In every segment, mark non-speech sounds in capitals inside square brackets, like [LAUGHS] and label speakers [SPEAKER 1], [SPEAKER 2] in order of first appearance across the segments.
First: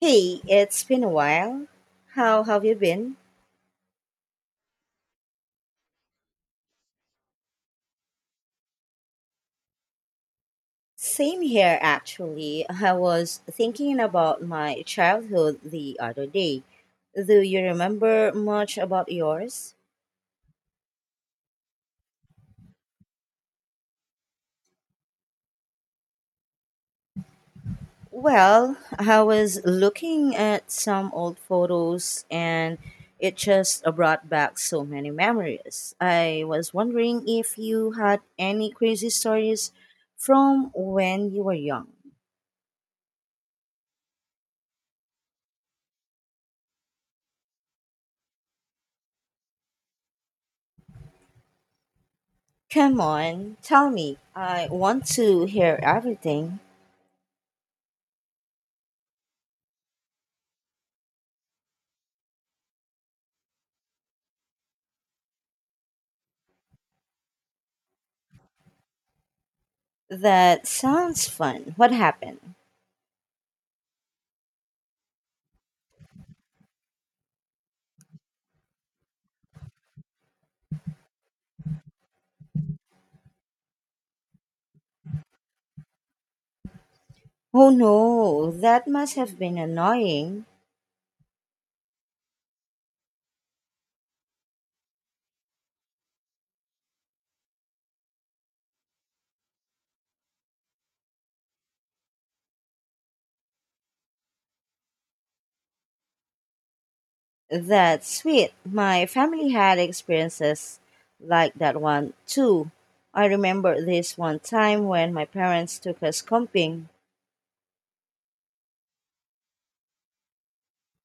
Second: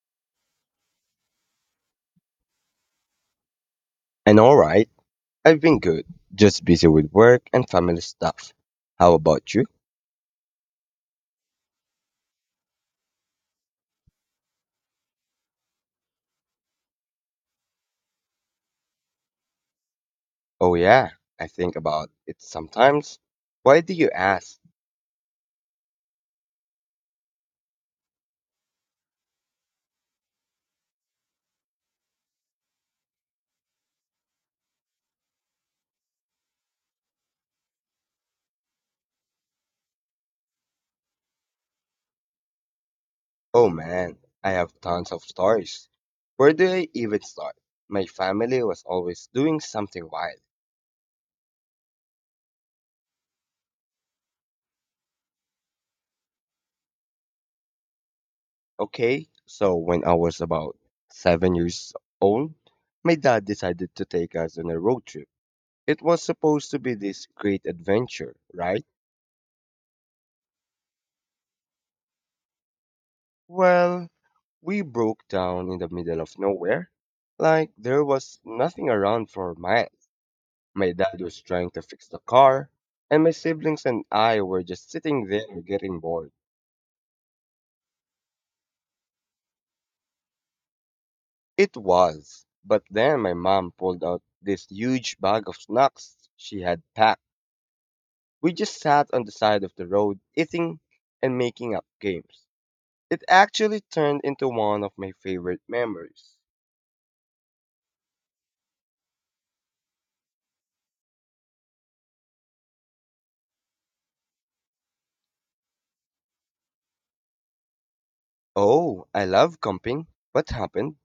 [SPEAKER 1] Hey, it's been a while. How have you been?
[SPEAKER 2] And alright, I've been good. Just busy with work and family stuff. How about you?
[SPEAKER 1] Same here, actually. I was thinking about my childhood the other day. Do you remember much about yours?
[SPEAKER 2] Oh yeah, I think about it sometimes. Why do you ask?
[SPEAKER 1] Well, I was looking at some old photos and it just brought back so many memories. I was wondering if you had any crazy stories from when you were young.
[SPEAKER 2] Oh man, I have tons of stories. Where do I even start? My family was always doing something wild.
[SPEAKER 1] Come on, tell me. I want to hear everything.
[SPEAKER 2] Okay, so when I was about 7 years old, my dad decided to take us on a road trip. It was supposed to be this great adventure, right?
[SPEAKER 1] That sounds fun. What happened?
[SPEAKER 2] Well, we broke down in the middle of nowhere, like there was nothing around for miles. My dad was trying to fix the car, and my siblings and I were just sitting there getting bored.
[SPEAKER 1] Oh no, that must have been annoying.
[SPEAKER 2] It was, but then my mom pulled out this huge bag of snacks she had packed. We just sat on the side of the road eating and making up games. It actually turned into one of my favorite memories.
[SPEAKER 1] That's sweet. My family had experiences like that one too. I remember this one time when my parents took us camping.
[SPEAKER 2] Oh, I love camping. What happened?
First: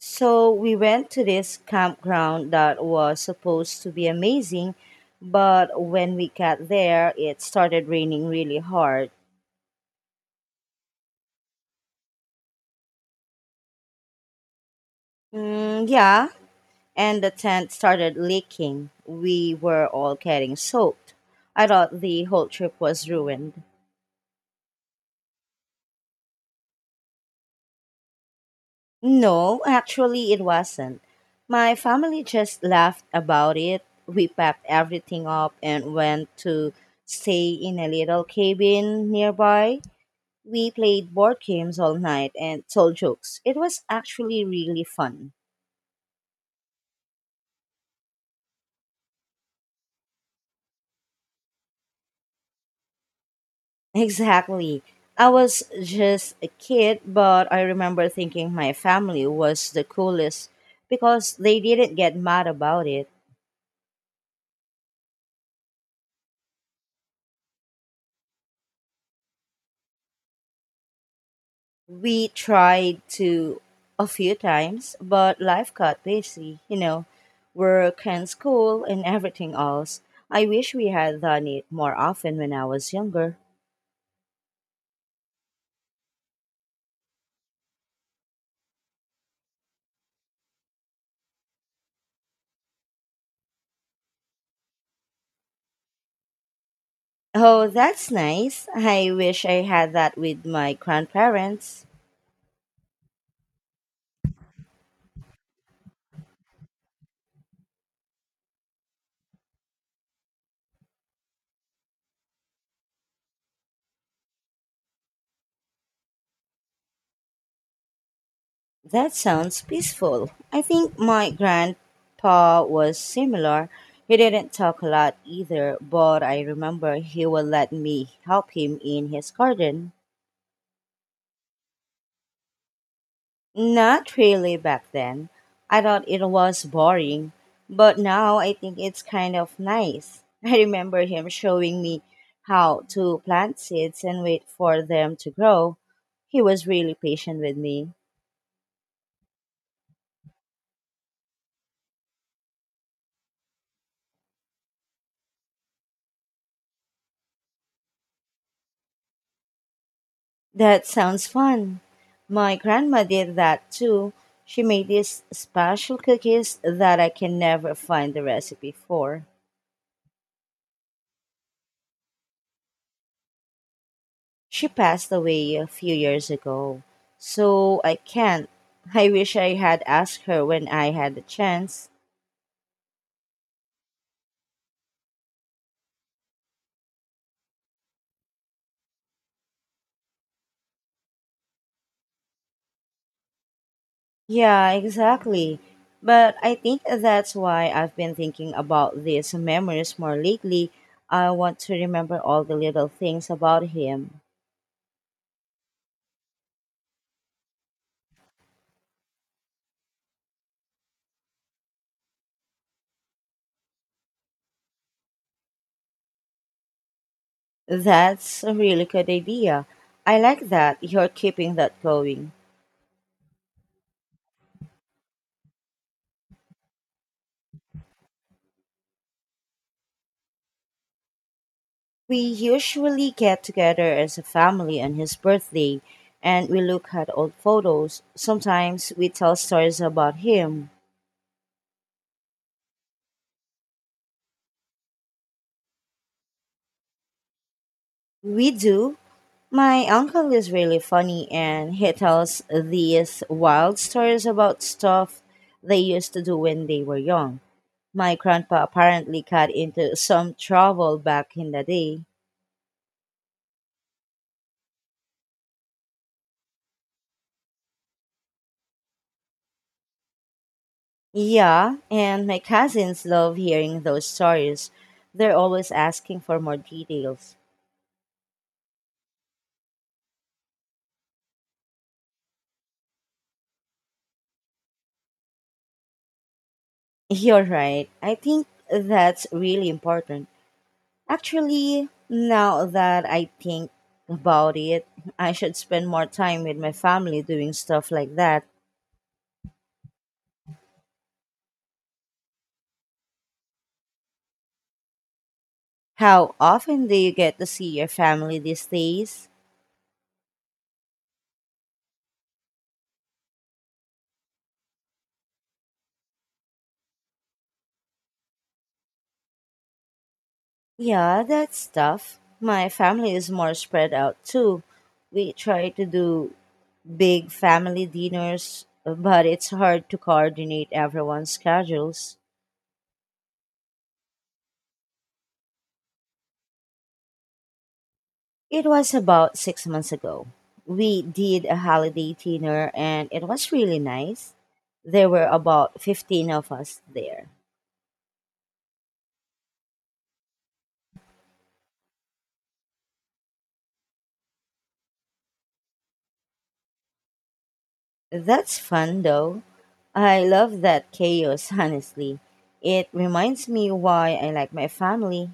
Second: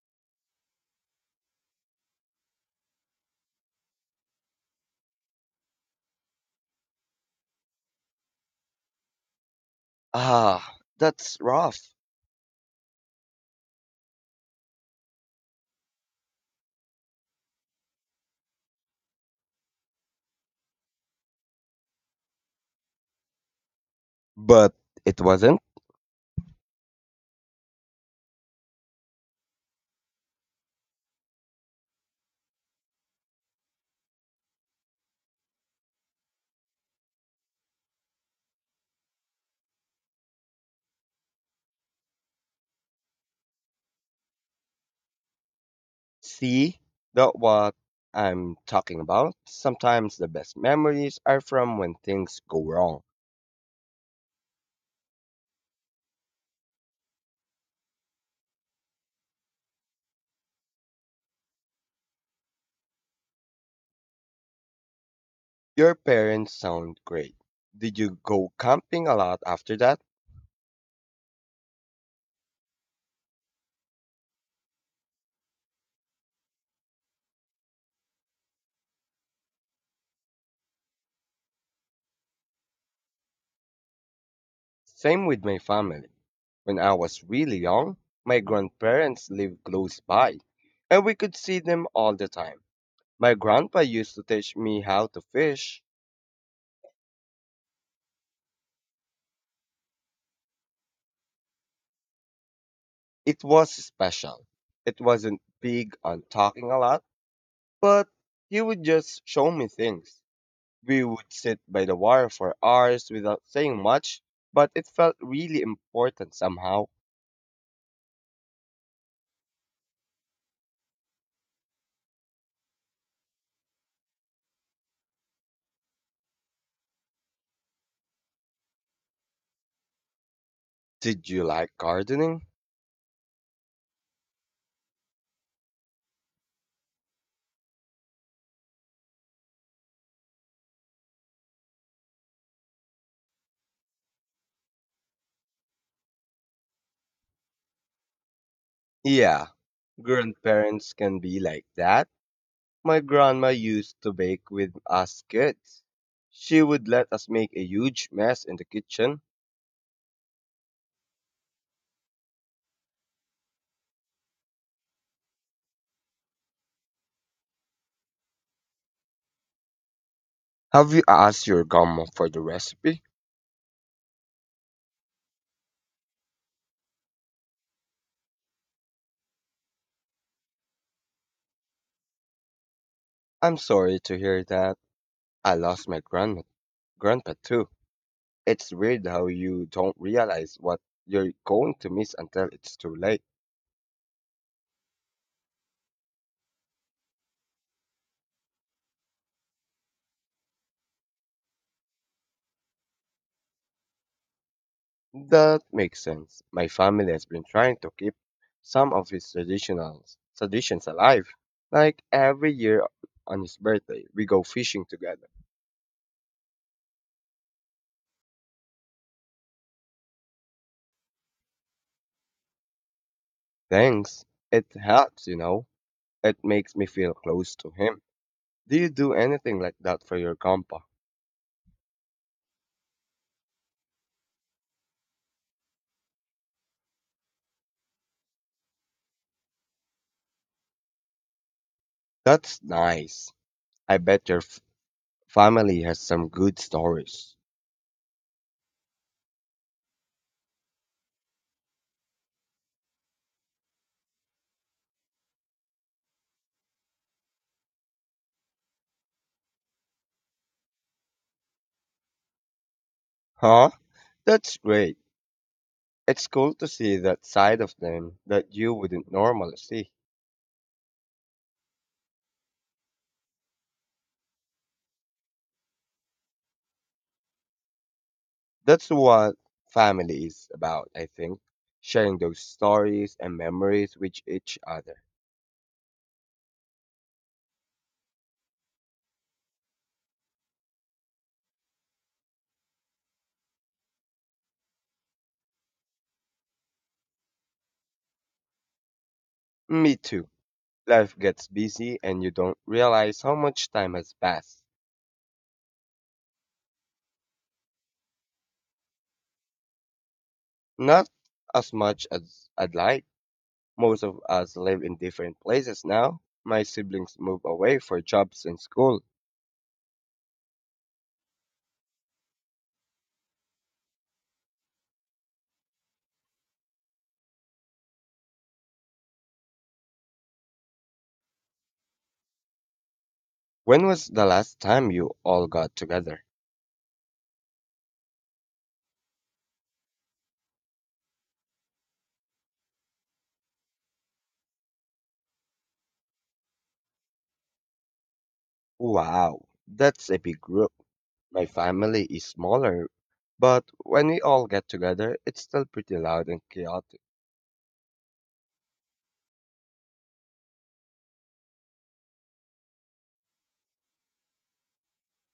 [SPEAKER 1] So we went to this campground that was supposed to be amazing, but when we got there, it started raining really hard.
[SPEAKER 2] Ah, that's rough.
[SPEAKER 1] Mm, yeah, and the tent started leaking. We were all getting soaked. I thought the whole trip was ruined.
[SPEAKER 2] But it wasn't.
[SPEAKER 1] No, actually, it wasn't. My family just laughed about it. We packed everything up and went to stay in a little cabin nearby. We played board games all night and told jokes. It was actually really fun.
[SPEAKER 2] See, that's what I'm talking about. Sometimes the best memories are from when things go wrong.
[SPEAKER 1] Exactly. I was just a kid, but I remember thinking my family was the coolest because they didn't get mad about it.
[SPEAKER 2] Your parents sound great. Did you go camping a lot after that?
[SPEAKER 1] We tried to a few times, but life got busy, work and school and everything else. I wish we had done it more often when I was younger.
[SPEAKER 2] Same with my family. When I was really young, my grandparents lived close by, and we could see them all the time. My grandpa used to teach me how to fish.
[SPEAKER 1] Oh, that's nice. I wish I had that with my grandparents.
[SPEAKER 2] It was special. It wasn't big on talking a lot, but he would just show me things. We would sit by the water for hours without saying much, but it felt really important somehow.
[SPEAKER 1] That sounds peaceful. I think my grandpa was similar. He didn't talk a lot either, but I remember he would let me help him in his garden.
[SPEAKER 2] Did you like gardening?
[SPEAKER 1] Not really back then. I thought it was boring, but now I think it's kind of nice. [LAUGHS] I remember him showing me how to plant seeds and wait for them to grow. He was really patient with me.
[SPEAKER 2] Yeah, grandparents can be like that. My grandma used to bake with us kids. She would let us make a huge mess in the kitchen.
[SPEAKER 1] That sounds fun. My grandma did that too. She made these special cookies that I can never find the recipe for.
[SPEAKER 2] Have you asked your grandma for the recipe?
[SPEAKER 1] She passed away a few years ago, so I can't. I wish I had asked her when I had the chance.
[SPEAKER 2] I'm sorry to hear that. I lost my grandma, grandpa too. It's weird how you don't realize what you're going to miss until it's too late.
[SPEAKER 1] Yeah, exactly. But I think that's why I've been thinking about these memories more lately. I want to remember all the little things about him.
[SPEAKER 2] That makes sense. My family has been trying to keep some of his traditions alive. Like every year on his birthday, we go fishing together.
[SPEAKER 1] That's a really good idea. I like that you're keeping that going.
[SPEAKER 2] Thanks. It helps, you know. It makes me feel close to him. Do you do anything like that for your compa?
[SPEAKER 1] We usually get together as a family on his birthday and we look at old photos. Sometimes we tell stories about him.
[SPEAKER 2] That's nice. I bet your family has some good stories.
[SPEAKER 1] We do. My uncle is really funny and he tells these wild stories about stuff they used to do when they were young. My grandpa apparently got into some trouble back in the day.
[SPEAKER 2] Huh? That's great. It's cool to see that side of them that you wouldn't normally see.
[SPEAKER 1] Yeah, and my cousins love hearing those stories. They're always asking for more details.
[SPEAKER 2] That's what family is about, I think. Sharing those stories and memories with each other.
[SPEAKER 1] [LAUGHS] You're right. I think that's really important. Actually, now that I think about it, I should spend more time with my family doing stuff like that.
[SPEAKER 2] Me too. Life gets busy and you don't realize how much time has passed.
[SPEAKER 1] How often do you get to see your family these days?
[SPEAKER 2] Not as much as I'd like. Most of us live in different places now. My siblings move away for jobs and school.
[SPEAKER 1] Yeah, that's tough. My family is more spread out too. We try to do big family dinners, but it's hard to coordinate everyone's schedules.
[SPEAKER 2] When was the last time you all got together?
[SPEAKER 1] It was about 6 months ago. We did a holiday dinner and it was really nice. There were about 15 of us there.
[SPEAKER 2] Wow, that's a big group. My family is smaller, but when we all get together, it's still pretty loud and chaotic.
[SPEAKER 1] That's fun though. I love that chaos, [LAUGHS] honestly. It reminds me why I like my family.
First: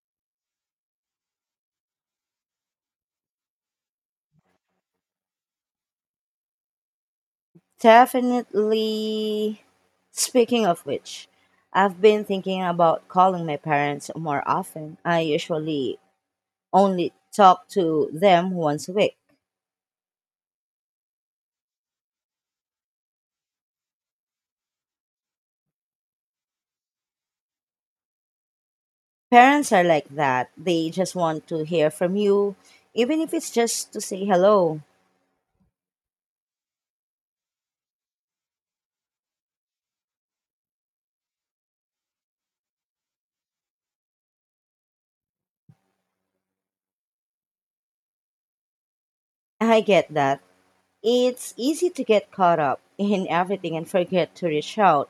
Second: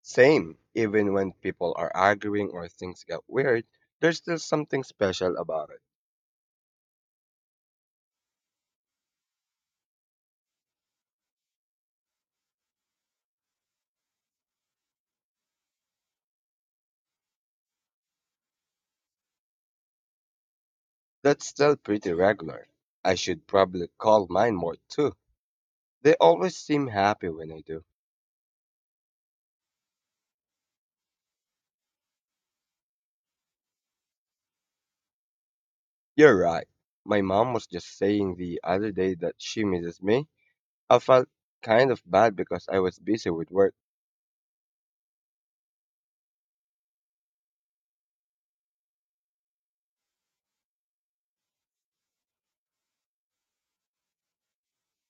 [SPEAKER 2] Same, even when people are arguing or things get weird, there's still something special about it.
[SPEAKER 1] Definitely. Speaking of which, I've been thinking about calling my parents more often. I usually only talk to them once a week.
[SPEAKER 2] That's still pretty regular. I should probably call mine more too. They always seem happy when I do.
[SPEAKER 1] Parents are like that. They just want to hear from you, even if it's just to say hello.
[SPEAKER 2] You're right. My mom was just saying the other day that she misses me. I felt kind of bad because I was busy with work.
[SPEAKER 1] I get that. It's easy to get caught up in everything and forget to reach out.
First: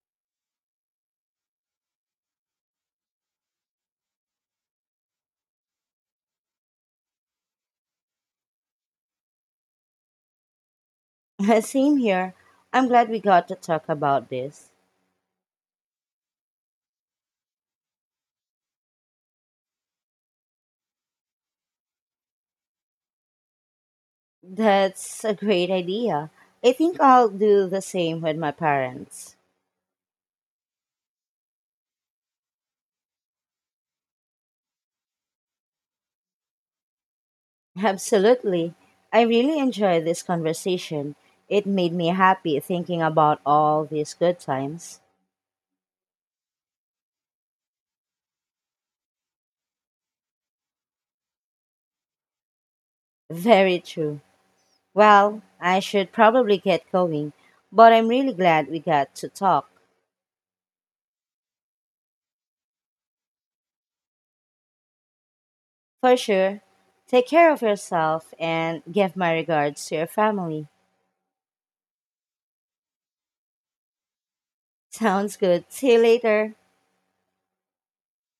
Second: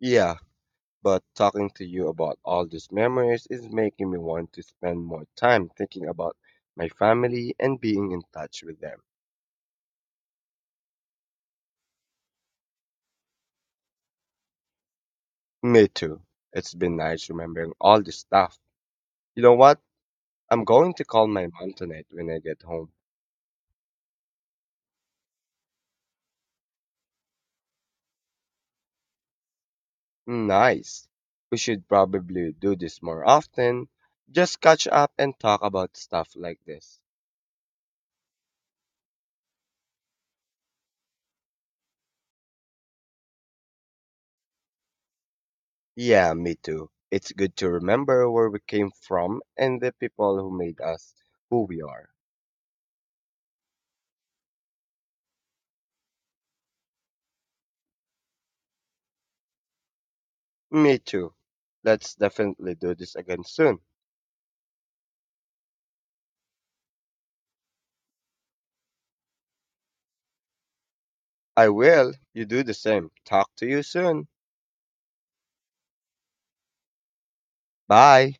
[SPEAKER 2] Yeah, but talking to you about all these memories is making me want to spend more time thinking about my family and being in touch with them.
[SPEAKER 1] [LAUGHS] Same here. I'm glad we got to talk about this.
[SPEAKER 2] Me too. It's been nice remembering all this stuff. You know what? I'm going to call my mom tonight when I get home.
[SPEAKER 1] That's a great idea. I think I'll do the same with my parents.
[SPEAKER 2] Nice. We should probably do this more often. Just catch up and talk about stuff like this.
[SPEAKER 1] Absolutely. I really enjoyed this conversation. It made me happy thinking about all these good times.
[SPEAKER 2] Yeah, me too. It's good to remember where we came from and the people who made us who we are.
[SPEAKER 1] Very true. Well, I should probably get going, but I'm really glad we got to talk.
[SPEAKER 2] Me too. Let's definitely do this again soon.
[SPEAKER 1] For sure. Take care of yourself and give my regards to your family.
[SPEAKER 2] I will. You do the same. Talk to you soon.
[SPEAKER 1] Sounds good. See you later.
[SPEAKER 2] Bye.